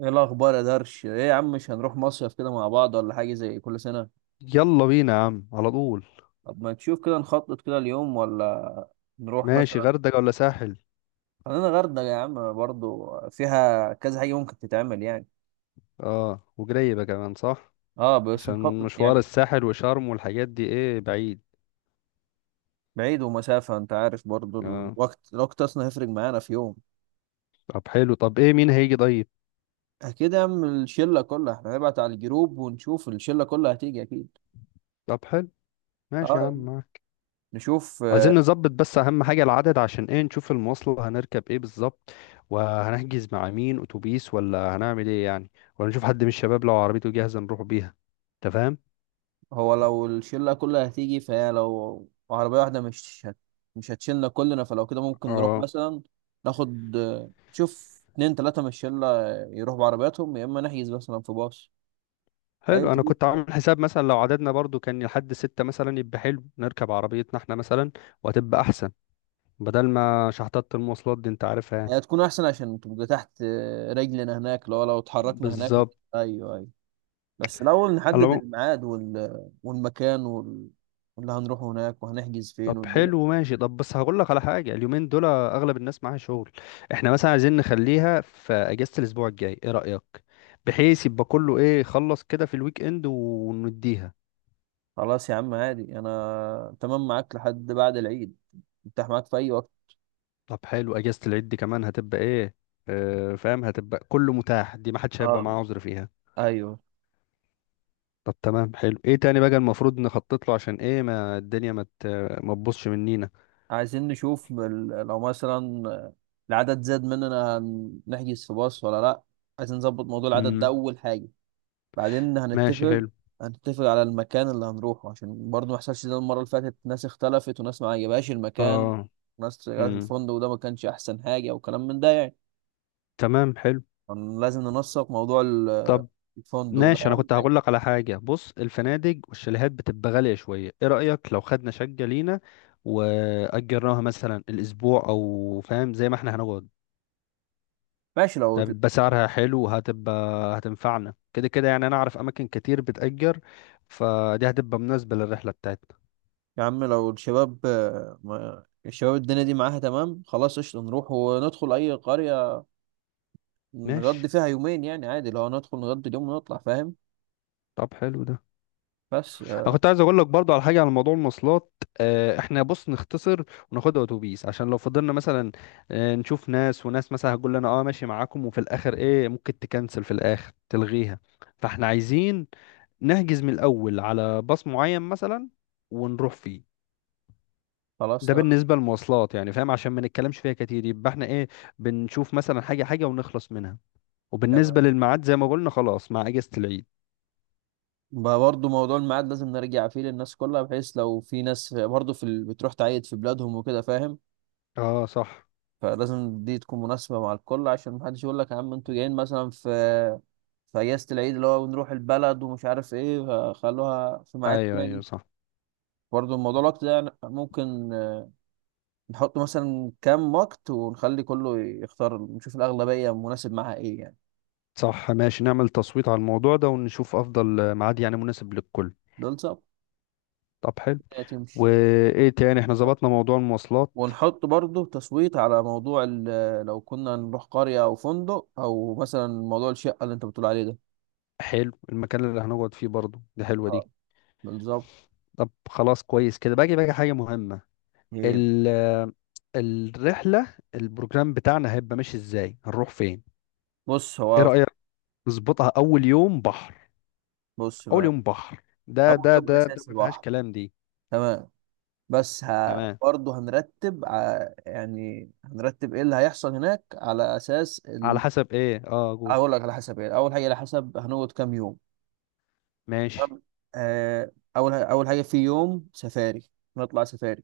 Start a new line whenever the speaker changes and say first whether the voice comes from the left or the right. right: ايه الاخبار يا درش؟ ايه يا عم، مش هنروح مصيف كده مع بعض ولا حاجه زي كل سنه؟
left: يلا بينا يا عم على طول.
right: طب ما تشوف كده نخطط كده اليوم، ولا نروح
left: ماشي،
right: مثلا.
left: غردقة ولا ساحل؟
right: خلينا غردقه يا عم، برضو فيها كذا حاجه ممكن تتعمل يعني.
left: اه، وجريبة كمان صح.
right: اه، بس
left: عشان
right: نخطط
left: مشوار
right: يعني.
left: الساحل وشرم والحاجات دي ايه بعيد.
right: بعيد ومسافه، انت عارف، برضو
left: اه.
right: الوقت اصلا هيفرق معانا في يوم.
left: طب حلو، طب ايه مين هيجي طيب؟
right: اكيد يا عم، الشله كلها. احنا هنبعت على الجروب ونشوف الشله كلها هتيجي اكيد.
left: طب حلو، ماشي يا
right: اه.
left: عم معاك.
right: نشوف.
left: عايزين نظبط بس اهم حاجة العدد، عشان ايه نشوف المواصلة هنركب ايه بالظبط، وهنحجز مع مين اتوبيس ولا هنعمل ايه يعني، ولا نشوف حد من الشباب لو عربيته جاهزة نروح بيها، انت فاهم؟
right: هو لو الشلة كلها هتيجي، فهي لو عربية واحدة مش هتشيلنا كلنا، فلو كده ممكن نروح
left: اه.
right: مثلا. ناخد، نشوف اتنين تلاتة من الشلة يروحوا بعربياتهم، يا إما نحجز مثلا في باص. أيوة
left: حلو، انا كنت
right: تبقى.
left: عامل حساب مثلا لو عددنا برضو كان لحد ستة مثلا يبقى حلو نركب عربيتنا احنا مثلا. وهتبقى احسن بدل ما شحطات المواصلات دي انت عارفها يعني.
right: هي تكون أحسن عشان تبقى تحت رجلنا هناك، لو اتحركنا هناك
left: بالظبط.
right: أيوة أيوة. بس الأول
left: على
right: نحدد
left: العموم-
right: الميعاد والمكان واللي هنروحه هناك، وهنحجز
left: طب
right: فين والدنيا.
left: حلو، ماشي. طب بس هقول لك على حاجة، اليومين دول اغلب الناس معاها شغل. احنا مثلا عايزين نخليها في اجازة الاسبوع الجاي، ايه رأيك؟ بحيث يبقى كله ايه خلص كده في الويك اند، ونديها.
right: خلاص يا عم، عادي، أنا تمام معاك لحد بعد العيد. متاح معاك في أي وقت.
left: طب حلو، اجازة العيد دي كمان هتبقى ايه. اه فاهم، هتبقى كله متاح، دي ما حدش هيبقى
right: اه.
left: معاه عذر فيها.
right: ايوه.
left: طب تمام حلو، ايه تاني بقى المفروض نخطط له؟ عشان ايه ما الدنيا ما تبوظش منينا.
right: عايزين نشوف لو مثلا العدد زاد مننا نحجز في باص ولا لا. عايزين نظبط موضوع العدد ده
left: امم
right: اول حاجه. بعدين
left: ماشي
right: هنتفق
left: حلو.
right: هنتفق على المكان اللي هنروحه، عشان برضه ما يحصلش زي المره اللي فاتت: ناس اختلفت وناس ما عجبهاش المكان،
left: اه.
right: وناس شغاله في
left: امم
right: الفندق، وده ما كانش احسن حاجه، وكلام من ده يعني.
left: تمام حلو.
right: لازم ننسق موضوع
left: طب
right: الفندق، ده
left: ماشي، انا
right: اهم
left: كنت
right: حاجه.
left: هقول لك على حاجه. بص، الفنادق والشاليهات بتبقى غاليه شويه، ايه رايك لو خدنا شقه لينا واجرناها مثلا الاسبوع، او فاهم زي ما احنا هنقعد.
right: ماشي لو.
left: ده بيبقى سعرها حلو، وهتبقى هتنفعنا كده كده يعني، انا اعرف اماكن كتير بتأجر، فدي هتبقى مناسبه للرحله بتاعتنا.
right: يا عم لو الشباب الشباب، الدنيا دي معاها تمام، خلاص قشطة نروح وندخل أي قرية نقضي
left: ماشي.
right: فيها يومين، يعني عادي لو ندخل نقضي اليوم ونطلع فاهم.
left: طب حلو ده،
right: بس
left: انا كنت عايز اقول لك برضو على حاجه، على موضوع المواصلات. احنا بص نختصر وناخدها اتوبيس، عشان لو فضلنا مثلا نشوف ناس، وناس مثلا هتقول لنا اه ماشي معاكم، وفي الاخر ايه ممكن تكنسل، في الاخر تلغيها. فاحنا عايزين نحجز من الاول على باص معين مثلا، ونروح فيه.
right: خلاص.
left: ده
right: تمام.
left: بالنسبه للمواصلات يعني فاهم، عشان ما نتكلمش فيها كتير يبقى احنا ايه بنشوف مثلا حاجه حاجه ونخلص منها. وبالنسبه
right: تمام.
left: للميعاد زي ما قلنا خلاص، مع اجازه العيد.
right: بقى برضه موضوع الميعاد لازم نرجع فيه للناس كلها، بحيث لو في ناس برضه بتروح تعيد في بلادهم وكده فاهم.
left: اه صح.
right: فلازم دي تكون مناسبة مع الكل، عشان محدش يقول لك يا عم انتوا جايين مثلا في في أجازة العيد، اللي هو نروح البلد ومش عارف ايه. فخلوها في ميعاد
left: ايوه ايوه
right: تاني.
left: صح.
right: برضه الموضوع الوقت ده، يعني ممكن نحط مثلا كام وقت ونخلي كله يختار، نشوف الأغلبية مناسب معاها ايه يعني.
left: صح ماشي، نعمل تصويت على الموضوع ده ونشوف افضل ميعاد يعني مناسب للكل.
right: دول صعب
left: طب حلو.
right: تمشي.
left: وايه تاني، احنا ظبطنا موضوع المواصلات.
right: ونحط برضه تصويت على موضوع لو كنا نروح قرية أو فندق، أو مثلا موضوع الشقة اللي أنت بتقول عليه ده.
left: حلو، المكان اللي هنقعد فيه برضو، دي حلوة
right: اه،
left: دي.
right: بالظبط.
left: طب خلاص كويس كده، باجي باجي حاجة مهمة.
right: إيه،
left: ال الرحلة، البروجرام بتاعنا هيبقى ماشي ازاي، هنروح فين؟
right: بص
left: ايه
right: هو.
left: رأيك نظبطها اول يوم بحر؟
right: بص
left: اول
right: ما.
left: يوم بحر ده
right: أول
left: ده
right: يوم
left: ده ده
right: أساسي
left: ما فيهاش
right: بحر.
left: كلام دي.
right: تمام. بس
left: تمام.
right: برضه هنرتب يعني هنرتب إيه اللي هيحصل هناك على أساس
left: على حسب ايه؟ اه قول.
right: أقول لك على حسب إيه. أول حاجة، على حسب هنقعد كام يوم.
left: ماشي.
right: تمام. آه، أول حاجة في يوم سفاري. نطلع سفاري.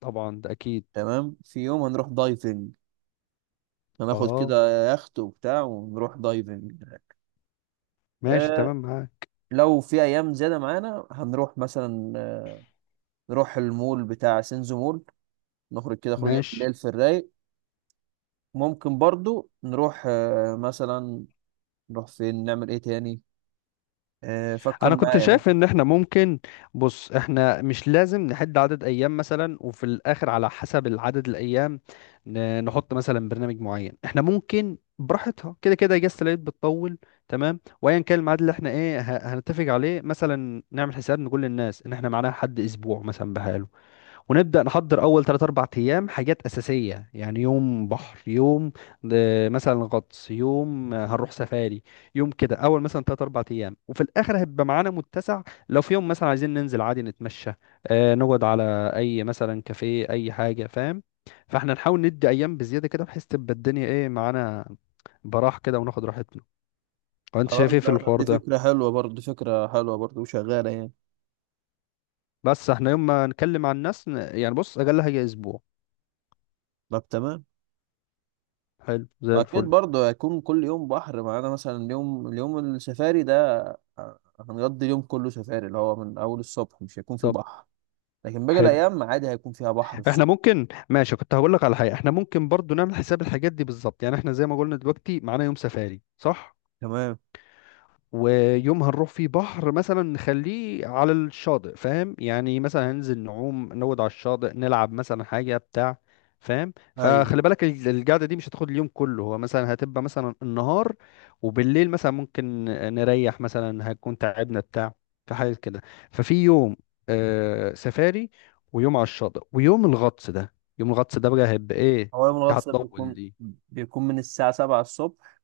left: طبعا ده اكيد.
right: تمام. في يوم هنروح دايفنج، هناخد
left: اه.
right: كده يخت وبتاع ونروح دايفنج.
left: ماشي
right: آه.
left: تمام معاك.
right: لو في ايام زياده معانا هنروح مثلا نروح المول بتاع سينزو مول، نخرج كده خروجه
left: ماشي،
right: بالليل في الرايق. ممكن برضو نروح مثلا، نروح فين نعمل ايه تاني. فكر
left: انا كنت
right: معايا
left: شايف
right: ممكن.
left: ان احنا ممكن، بص احنا مش لازم نحد عدد ايام مثلا، وفي الاخر على حسب العدد الايام نحط مثلا برنامج معين، احنا ممكن براحتها كده كده، اجازة العيد بتطول. تمام، وايا كان الميعاد اللي احنا ايه هنتفق عليه، مثلا نعمل حساب نقول للناس ان احنا معانا حد اسبوع مثلا بحاله، ونبدأ نحضر أول 3 4 أيام حاجات أساسية، يعني يوم بحر، يوم مثلا غطس، يوم هنروح سفاري، يوم كده، أول مثلا 3 4 أيام، وفي الآخر هيبقى معانا متسع، لو في يوم مثلا عايزين ننزل عادي نتمشى، نقعد على أي مثلا كافيه، أي حاجة فاهم. فاحنا نحاول ندي أيام بزيادة كده، بحيث تبقى الدنيا إيه معانا براح كده وناخد راحتنا. وانت شايف
right: خلاص
left: ايه في الحوار
right: دي
left: ده؟
right: فكره حلوه برضو، دي فكره حلوه برضو وشغاله يعني.
left: بس احنا يوم ما نكلم عن الناس يعني بص اقل حاجه اسبوع.
right: طب تمام.
left: حلو زي
right: اكيد
left: الفل.
right: برضو هيكون كل يوم بحر معانا. مثلا اليوم السفاري ده هنقضي اليوم كله سفاري، اللي هو من اول الصبح مش هيكون في
left: طب
right: بحر. لكن باقي
left: حلو،
right: الايام عادي هيكون فيها بحر
left: احنا
right: الصبح.
left: ممكن ماشي، كنت هقول لك على حاجه، احنا ممكن برضو نعمل حساب الحاجات دي بالظبط. يعني احنا زي ما قلنا دلوقتي، معانا يوم سفاري صح،
right: تمام.
left: ويوم هنروح فيه بحر مثلا نخليه على الشاطئ فاهم، يعني مثلا هننزل نعوم نود على الشاطئ، نلعب مثلا حاجة بتاع. فاهم، فخلي
right: ايوه.
left: بالك القعدة دي مش هتاخد اليوم كله، هو مثلا هتبقى مثلا النهار، وبالليل مثلا ممكن نريح، مثلا هنكون تعبنا بتاع. في حاجة كده. ففي يوم سفاري، ويوم على الشاطئ، ويوم الغطس ده. يوم الغطس ده بقى هيبقى ايه،
right: هو يوم
left: دي
right: الغطس ده
left: هتطول
right: بيكون
left: دي.
right: بيكون من الساعه 7 الصبح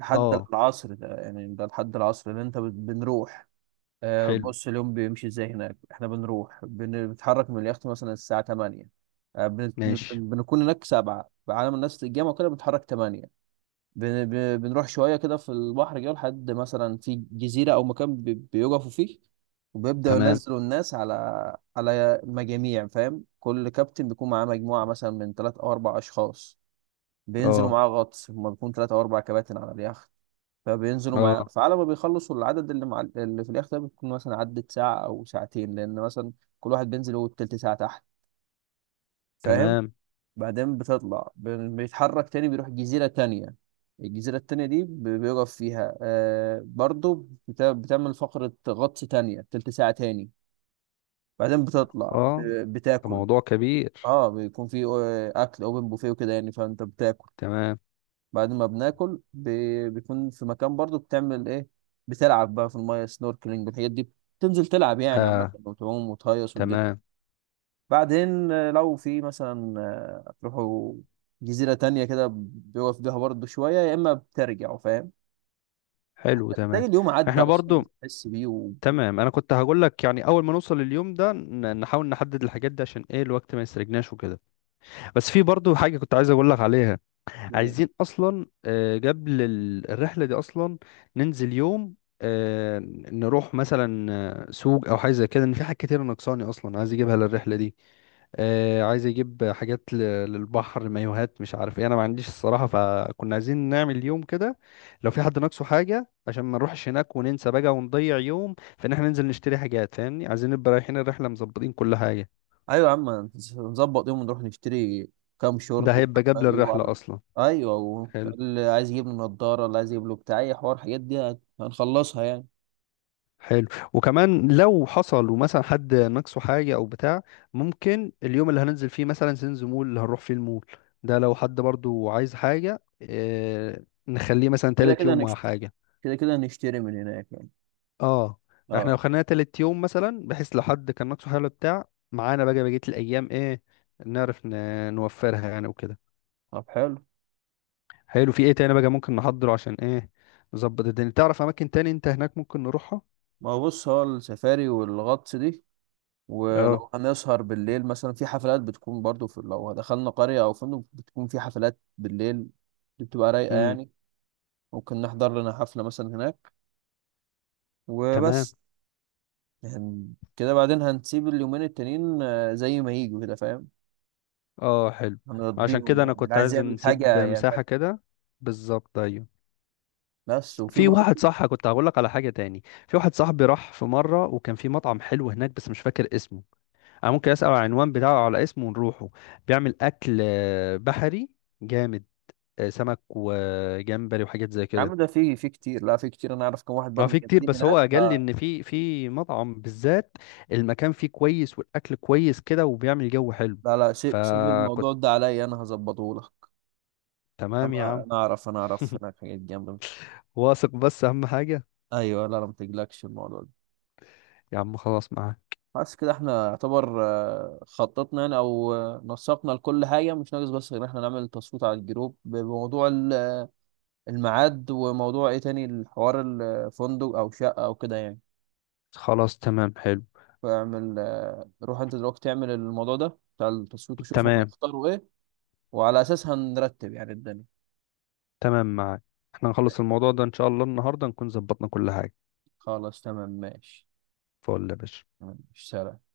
right: لحد
left: اه.
right: العصر ده، يعني ده لحد العصر اللي انت بنروح.
left: حلو،
right: بص اليوم بيمشي ازاي هناك: احنا بنروح، بنتحرك من اليخت مثلا الساعه 8. آه، بن- بن-
left: ماشي
right: بنكون هناك 7 بعالم الناس الجامعة وكده، بنتحرك 8. بنروح شوية كده في البحر كده، لحد مثلا في جزيرة أو مكان بيقفوا فيه، وبيبدأوا
left: تمام.
right: ينزلوا الناس على مجاميع فاهم. كل كابتن بيكون معاه مجموعة مثلا من تلات أو أربع أشخاص، بينزلوا
left: اه.
right: معاه غطس. هما بيكون تلات أو أربع كباتن على اليخت، فبينزلوا معاه.
left: اه.
right: فعلى ما بيخلصوا العدد اللي مع اللي في اليخت ده، بيكون مثلا عدت ساعة أو ساعتين، لأن مثلا كل واحد بينزل هو التلت ساعة تحت فاهم.
left: تمام.
right: بعدين بتطلع بيتحرك تاني، بيروح جزيرة تانية. الجزيرة التانية دي بيقف فيها برضو، بتعمل فقرة غطس تانية تلت ساعة تاني. بعدين بتطلع
left: اه ده
right: بتاكل.
left: موضوع كبير.
right: اه، بيكون في أكل أوبن بوفيه وكده يعني، فأنت بتاكل.
left: تمام.
right: بعد ما بناكل بيكون في مكان برضو، بتعمل إيه؟ بتلعب بقى في المايه سنوركلينج والحاجات دي. بتنزل تلعب يعني عامة،
left: اه.
right: وتعوم وتهيص والدنيا.
left: تمام
right: بعدين لو في مثلا تروحوا جزيرة تانية كده، بيقف بيها برضه شوية، يا إما بترجعوا فاهم.
left: حلو.
right: تلاقي
left: تمام.
right: اليوم عدى
left: احنا
right: أصلا مش
left: برضو
right: تحس بيه
left: تمام، انا كنت هقول لك يعني، اول ما نوصل اليوم ده نحاول نحدد الحاجات دي عشان ايه الوقت ما يسرقناش وكده. بس في برضو حاجة كنت عايز اقول لك عليها،
right: آه،
left: عايزين اصلا قبل الرحله دي اصلا ننزل يوم، آه، نروح مثلا سوق او حاجه زي كده، ان في حاجات كتير ناقصاني اصلا عايز اجيبها للرحله دي. عايز اجيب حاجات للبحر، مايوهات مش عارف ايه، انا ما عنديش الصراحه. فكنا عايزين نعمل يوم كده، لو في حد ناقصه حاجه، عشان ما نروحش هناك وننسى بقى ونضيع يوم، فان احنا ننزل نشتري حاجات فاهمني، عايزين نبقى رايحين الرحله مظبطين كل حاجه.
right: أيوة يا عم، نظبط يوم ونروح نشتري كام
left: ده
right: شورت وكام
left: هيبقى قبل
right: مايو
left: الرحله
right: على.
left: اصلا.
right: أيوة
left: حلو.
right: اللي عايز يجيب له نضارة، اللي عايز يجيب له بتاع أي حوار، الحاجات دي هنخلصها يعني.
left: حلو. وكمان لو حصل ومثلا حد ناقصه حاجة أو بتاع، ممكن اليوم اللي هننزل فيه مثلا سينز مول اللي هنروح فيه المول ده، لو حد برضو عايز حاجة، اه نخليه مثلا
right: كده
left: تالت
right: كده
left: يوم ولا
right: نشتري
left: حاجة.
right: كده كده نشتري من هناك يعني.
left: اه. احنا لو
right: أه.
left: خلينا تالت يوم مثلا، بحيث لو حد كان ناقصه حاجة ولا بتاع، معانا بقى بقية الأيام ايه نعرف نوفرها يعني وكده.
right: طب حلو.
left: حلو، في ايه تاني بقى ممكن نحضره، عشان ايه نظبط الدنيا. تعرف أماكن تاني انت هناك ممكن نروحها؟
right: ما هو بص، هو السفاري والغطس دي،
left: اه.
right: ولو هنسهر بالليل مثلا في حفلات بتكون برضو، في لو دخلنا قرية أو فندق بتكون في حفلات بالليل، دي بتبقى رايقة
left: امم.
right: يعني. ممكن نحضر لنا حفلة مثلا هناك
left: تمام.
right: وبس. يعني كده بعدين هنسيب اليومين التانيين زي ما يجوا كده فاهم.
left: اه. حلو. عشان كده
right: هنرضيهم
left: انا
right: يعني، اللي
left: كنت
right: عايز
left: عايز
right: يعمل
left: نسيب
right: حاجة يعمل.
left: مساحة كده. بالظبط ايوه.
right: بس وفي
left: في واحد
right: برضه.
left: صح كنت هقول لك على حاجة تاني، في واحد صاحبي راح في مرة وكان في مطعم حلو هناك بس مش فاكر اسمه. انا ممكن اسأل على العنوان بتاعه، على اسمه ونروحه. بيعمل اكل بحري جامد، سمك وجمبري وحاجات زي
right: يا عم
left: كده.
right: ده في كتير، لا في كتير. أنا أعرف كم واحد
left: اه
right: برضه
left: في كتير،
right: جامدين
left: بس هو
right: هناك
left: قال لي ان في مطعم بالذات المكان فيه كويس، والاكل كويس كده، وبيعمل جو حلو.
right: لا لا، سيب سيب
left: فكنت
right: الموضوع ده عليا، أنا هظبطه لك.
left: تمام يا
right: أنا
left: عم.
right: أنا أعرف، أنا أعرف هناك حاجات جامدة.
left: واثق، بس اهم حاجة.
right: أيوه لا لا، ما تقلقش الموضوع ده.
left: يا عم خلاص معاك.
right: بس كده احنا يعتبر خططنا يعني، او نسقنا لكل حاجه مش ناقص، بس غير ان احنا نعمل تصويت على الجروب بموضوع الميعاد، وموضوع ايه تاني الحوار، الفندق او شقه او كده يعني.
left: خلاص تمام حلو.
right: فاعمل روح انت دلوقتي تعمل الموضوع ده بتاع التصويت وشوف هم
left: تمام.
right: هيختاروا ايه، وعلى اساسها نرتب يعني الدنيا.
left: تمام معاك. احنا نخلص الموضوع ده ان شاء الله النهارده نكون ظبطنا كل حاجة.
right: خلاص تمام ماشي.
left: فول يا باشا.
right: تمام، ماشي سلام.